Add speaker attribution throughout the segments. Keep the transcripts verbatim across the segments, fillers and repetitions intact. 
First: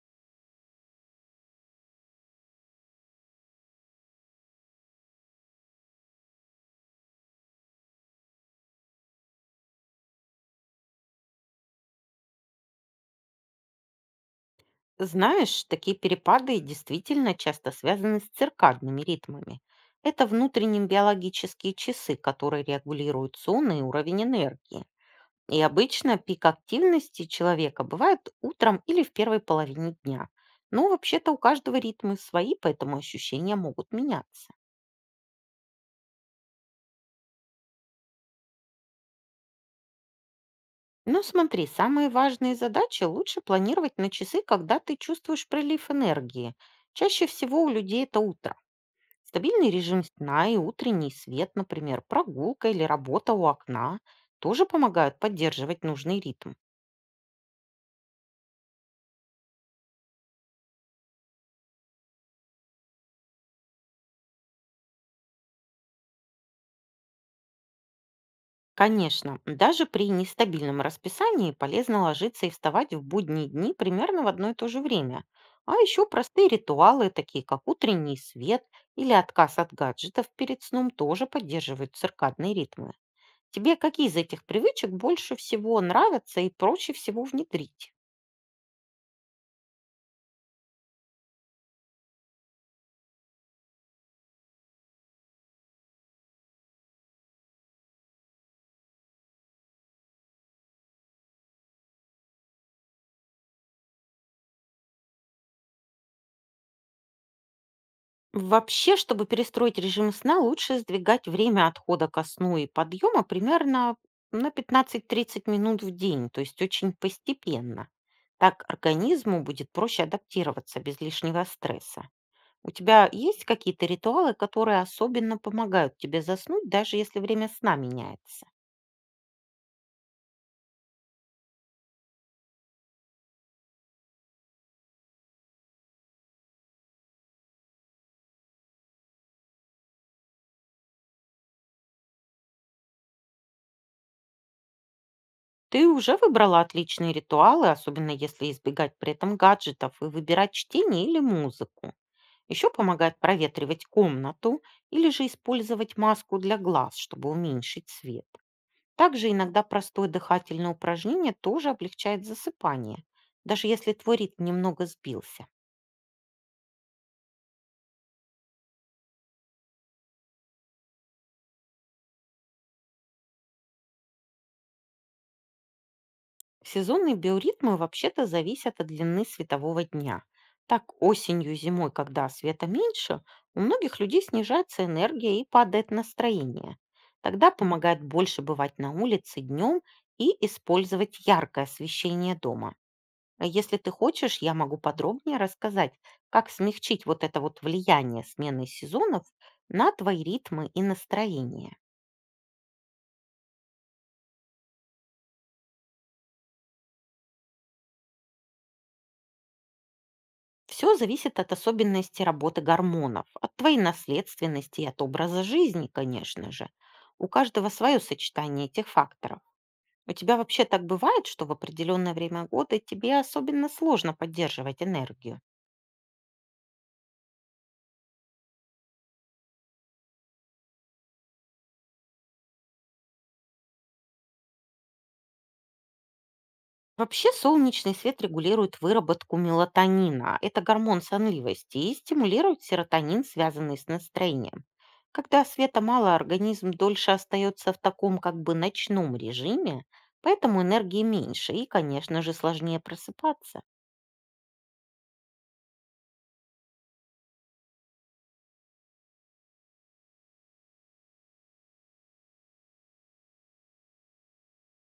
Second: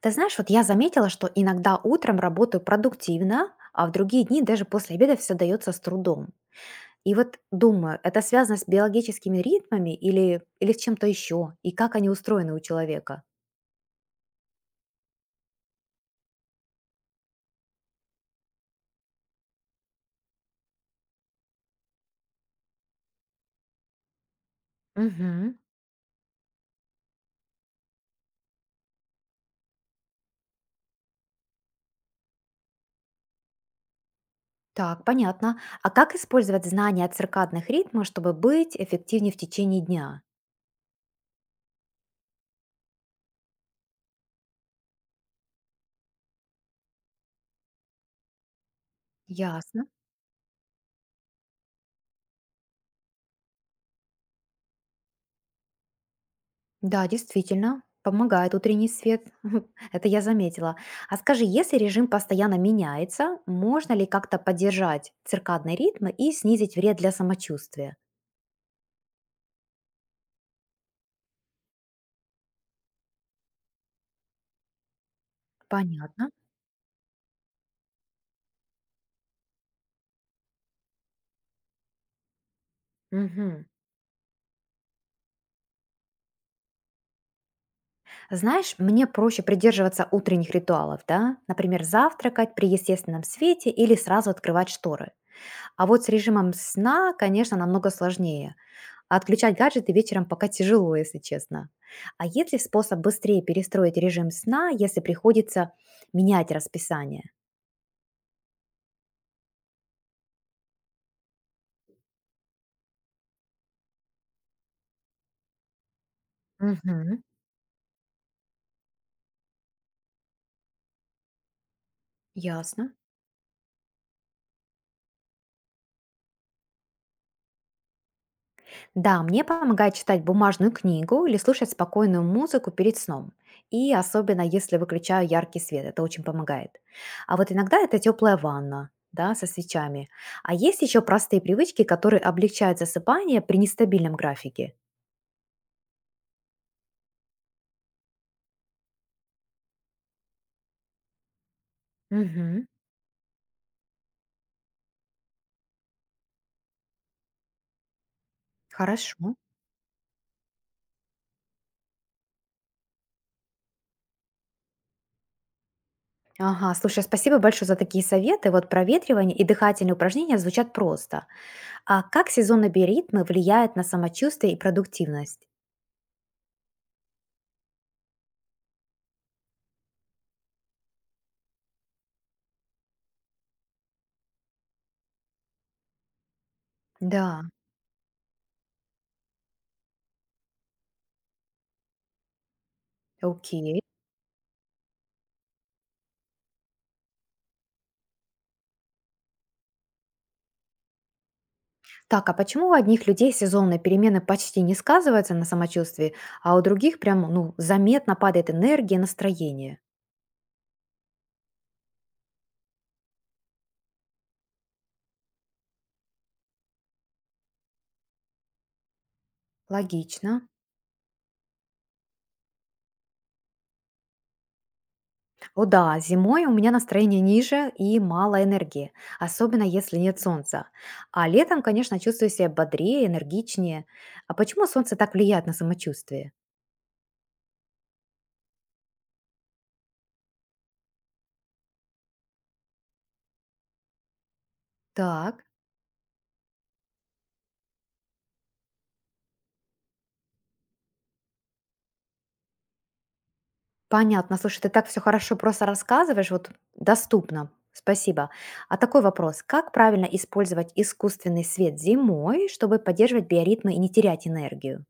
Speaker 1: Ты знаешь, вот я заметила, что иногда утром работаю продуктивно, а в другие дни даже после обеда все дается с трудом. И вот думаю, это связано с биологическими ритмами или, или с чем-то еще, и как они устроены у человека?
Speaker 2: Знаешь, такие перепады действительно часто связаны с циркадными ритмами. Это внутренние биологические часы, которые регулируют сон и уровень энергии.
Speaker 1: Угу.
Speaker 2: И обычно пик активности человека бывает утром или в первой половине дня. Но вообще-то у каждого ритмы свои, поэтому ощущения могут меняться.
Speaker 1: Так, понятно. А как использовать знания о циркадных ритмах, чтобы быть эффективнее в течение дня?
Speaker 2: Но смотри, самые важные задачи лучше планировать на часы, когда ты чувствуешь прилив энергии. Чаще всего у людей это утром. Стабильный
Speaker 1: Ясно.
Speaker 2: режим сна и утренний свет, например, прогулка или работа у окна, тоже помогают поддерживать нужный ритм.
Speaker 1: Да, действительно, помогает утренний свет. Это я заметила. А скажи, если режим постоянно меняется, можно ли как-то поддержать циркадные ритмы и снизить вред для самочувствия?
Speaker 2: Конечно, даже при нестабильном расписании полезно ложиться и вставать в будние дни примерно в одно и то же время. А еще
Speaker 1: Понятно.
Speaker 2: простые ритуалы, такие как утренний свет или отказ от гаджетов перед сном, тоже поддерживают циркадные ритмы.
Speaker 1: Мгм.
Speaker 2: Тебе какие из этих привычек больше всего нравятся и проще всего внедрить?
Speaker 1: Знаешь, мне проще придерживаться утренних ритуалов, да? Например, завтракать при естественном свете или сразу открывать шторы. А вот с режимом сна, конечно, намного сложнее. А отключать гаджеты вечером пока тяжело, если честно. А есть ли способ быстрее перестроить режим сна, если приходится менять расписание?
Speaker 2: Вообще, чтобы перестроить режим сна, лучше сдвигать время отхода ко сну и подъема примерно на пятнадцати тридцати минут в день, то есть очень
Speaker 1: Мгм.
Speaker 2: постепенно. Так организму будет проще адаптироваться без лишнего стресса. У
Speaker 1: Ясно.
Speaker 2: тебя есть какие-то ритуалы, которые особенно помогают тебе заснуть, даже если время сна меняется?
Speaker 1: Да, мне помогает читать бумажную книгу или слушать спокойную музыку перед сном. И особенно если выключаю яркий свет, это очень помогает. А вот иногда это теплая ванна, да, со свечами. А есть еще простые привычки, которые облегчают засыпание при нестабильном графике.
Speaker 2: Ты уже выбрала отличные ритуалы, особенно если избегать при этом гаджетов и выбирать чтение или музыку.
Speaker 1: Мгм.
Speaker 2: Еще помогает проветривать комнату или же использовать маску для глаз, чтобы уменьшить свет. Также
Speaker 1: Хорошо.
Speaker 2: иногда простое дыхательное упражнение тоже облегчает засыпание, даже если твой ритм немного сбился.
Speaker 1: Ага, слушай, спасибо большое за такие советы. Вот проветривание и дыхательные упражнения звучат просто. А как сезонные биоритмы влияют на самочувствие и продуктивность?
Speaker 2: Сезонные биоритмы вообще-то зависят от длины светового дня. Так осенью и зимой, когда света меньше, у многих людей снижается энергия и падает настроение.
Speaker 1: Да,
Speaker 2: Тогда помогает больше бывать на улице днем и использовать яркое освещение дома. А
Speaker 1: окей.
Speaker 2: если ты хочешь, я могу подробнее рассказать, как смягчить вот это вот влияние смены сезонов на твои ритмы и настроение.
Speaker 1: Так, а почему у одних людей сезонные перемены почти не сказываются на самочувствии, а у других прям, ну, заметно падает энергия, настроение?
Speaker 2: Все зависит от особенностей работы гормонов, от твоей наследственности и от образа жизни, конечно же. У каждого свое сочетание этих факторов. У
Speaker 1: Логично.
Speaker 2: тебя вообще так бывает, что в определенное время года тебе особенно сложно поддерживать энергию?
Speaker 1: О да, зимой у меня настроение ниже и мало энергии, особенно если нет солнца. А летом, конечно, чувствую себя бодрее, энергичнее. А почему солнце так влияет на самочувствие?
Speaker 2: Вообще солнечный свет регулирует выработку мелатонина. Это гормон сонливости и стимулирует серотонин, связанный с настроением.
Speaker 1: Так,
Speaker 2: Когда света мало, организм дольше остается в таком как бы ночном режиме, поэтому энергии меньше и, конечно же, сложнее просыпаться.
Speaker 1: понятно. Слушай, ты так все хорошо просто рассказываешь, вот доступно. Спасибо. А такой вопрос. Как правильно использовать искусственный свет зимой, чтобы поддерживать биоритмы и не терять энергию?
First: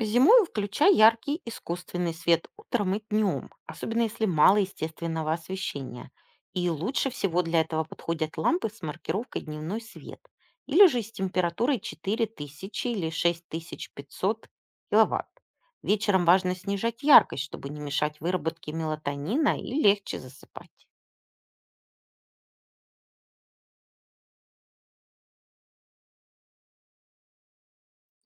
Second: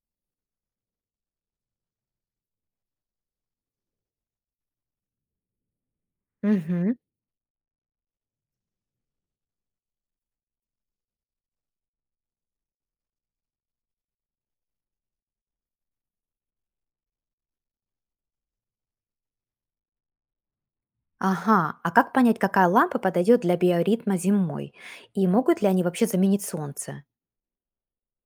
Speaker 2: Зимой включай яркий искусственный свет утром и днем, особенно если мало естественного освещения. И
Speaker 1: Мгм.
Speaker 2: лучше всего для этого подходят лампы с маркировкой «Дневной свет» или же с температурой четыре тысячи или шесть тысяч пятьсот киловатт. Вечером важно снижать яркость, чтобы не мешать выработке мелатонина и легче засыпать.
Speaker 1: Ага, а как понять, какая лампа подойдет для биоритма зимой? И могут ли они вообще заменить солнце?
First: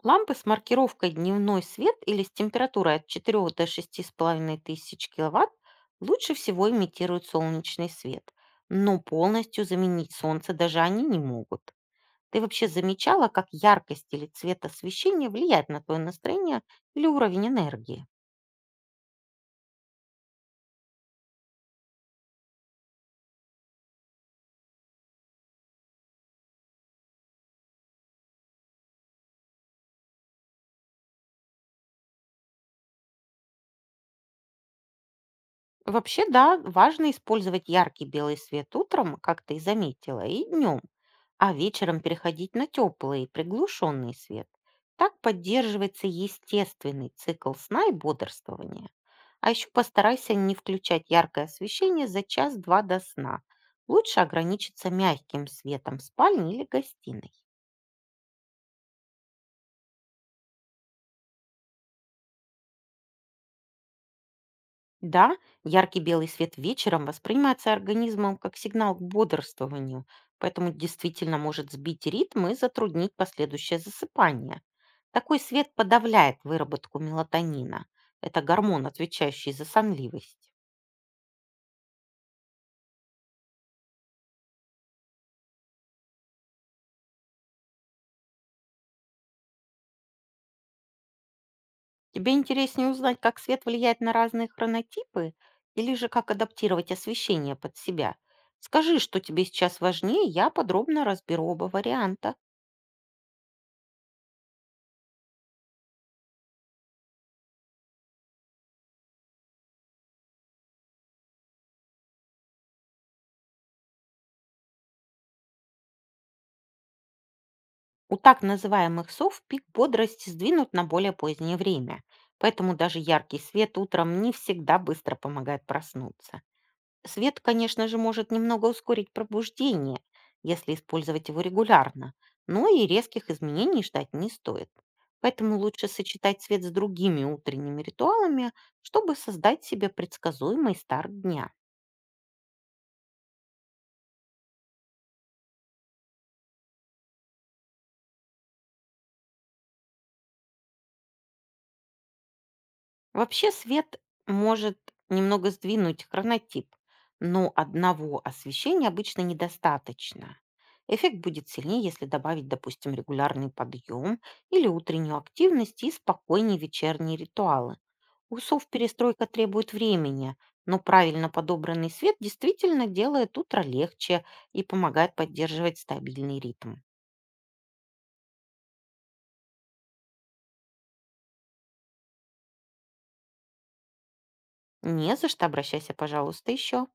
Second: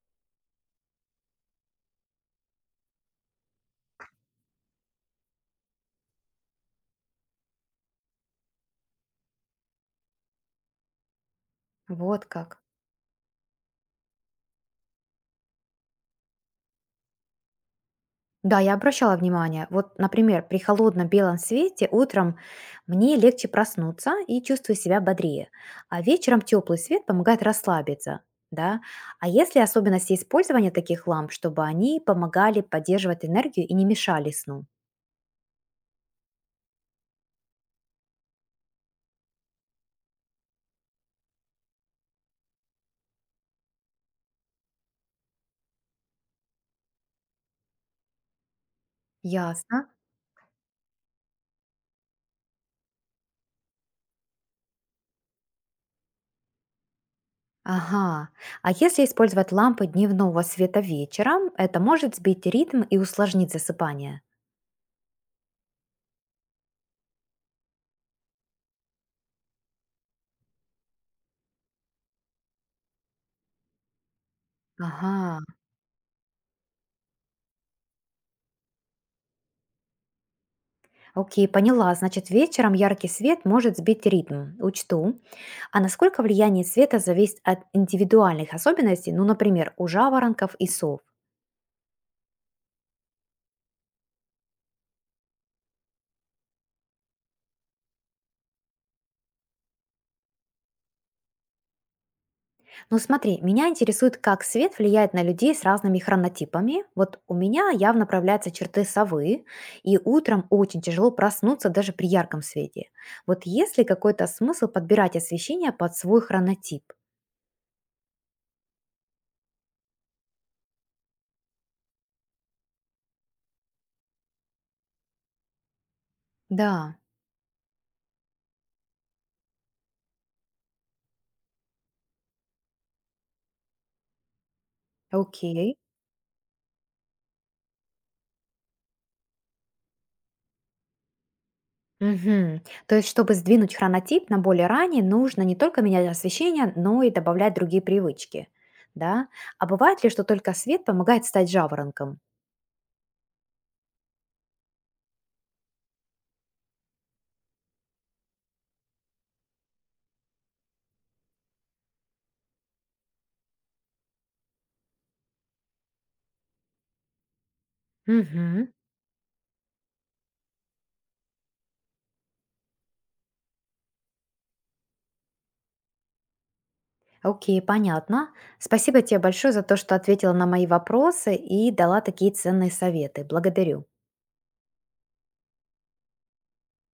Speaker 2: Лампы с маркировкой «Дневной свет» или с температурой от четырёх до шести целых пяти десятых тысяч киловатт лучше всего имитируют солнечный свет, но полностью заменить солнце даже они не могут.
Speaker 1: Вот
Speaker 2: Ты
Speaker 1: как.
Speaker 2: вообще замечала, как яркость или цвет освещения влияет на твое настроение или уровень энергии?
Speaker 1: Да, я обращала внимание. Вот, например, при холодном белом свете утром мне легче проснуться и чувствую себя бодрее, а вечером теплый свет помогает расслабиться. Да? А есть ли особенности использования таких ламп, чтобы они помогали поддерживать энергию и не мешали сну?
Speaker 2: Вообще, да, важно использовать яркий белый свет утром, как ты и заметила, и днем, а вечером переходить на теплый, приглушенный свет. Так поддерживается естественный цикл сна и бодрствования. А еще
Speaker 1: Ясно.
Speaker 2: постарайся не включать яркое освещение за час-два до сна. Лучше ограничиться мягким светом в спальне или гостиной.
Speaker 1: Ага. А если использовать лампы дневного света вечером, это может сбить ритм и усложнить засыпание?
Speaker 2: Да, яркий белый свет вечером воспринимается организмом как сигнал к бодрствованию, поэтому действительно может сбить ритм и затруднить последующее засыпание.
Speaker 1: Ага.
Speaker 2: Такой свет подавляет выработку мелатонина. Это гормон, отвечающий за сонливость.
Speaker 1: Окей, поняла. Значит, вечером яркий свет может сбить ритм. Учту. А насколько влияние света зависит от индивидуальных особенностей, ну, например, у жаворонков и сов?
Speaker 2: Тебе интереснее узнать, как свет влияет на разные хронотипы или же как адаптировать освещение под себя? Скажи, что тебе сейчас важнее, я подробно разберу оба варианта.
Speaker 1: Ну, смотри, меня интересует, как свет влияет на людей с разными хронотипами. Вот у меня явно проявляются черты совы, и утром очень тяжело проснуться даже при ярком свете. Вот есть ли какой-то смысл подбирать освещение под свой хронотип?
Speaker 2: У так называемых сов пик бодрости сдвинут на более позднее время, поэтому даже яркий свет утром не всегда быстро помогает проснуться.
Speaker 1: Да,
Speaker 2: Свет, конечно же, может немного ускорить пробуждение, если использовать его регулярно, но и резких изменений ждать не стоит. Поэтому
Speaker 1: окей.
Speaker 2: лучше сочетать свет с другими утренними ритуалами, чтобы создать себе предсказуемый старт дня.
Speaker 1: Мгм. То есть, чтобы сдвинуть хронотип на более ранний, нужно не только менять освещение, но и добавлять другие привычки. Да? А бывает ли, что только свет помогает стать жаворонком?
Speaker 2: Вообще свет может немного сдвинуть хронотип, но одного освещения обычно недостаточно. Эффект будет сильнее, если добавить, допустим, регулярный подъем или утреннюю активность и спокойнее вечерние ритуалы. У сов
Speaker 1: Мгм.
Speaker 2: перестройка требует времени, но правильно подобранный свет действительно делает утро легче и помогает поддерживать стабильный ритм.
Speaker 1: Окей, понятно. Спасибо тебе большое за то, что ответила на мои вопросы и дала такие ценные советы. Благодарю.
Speaker 2: Не за что, обращайся, пожалуйста, еще.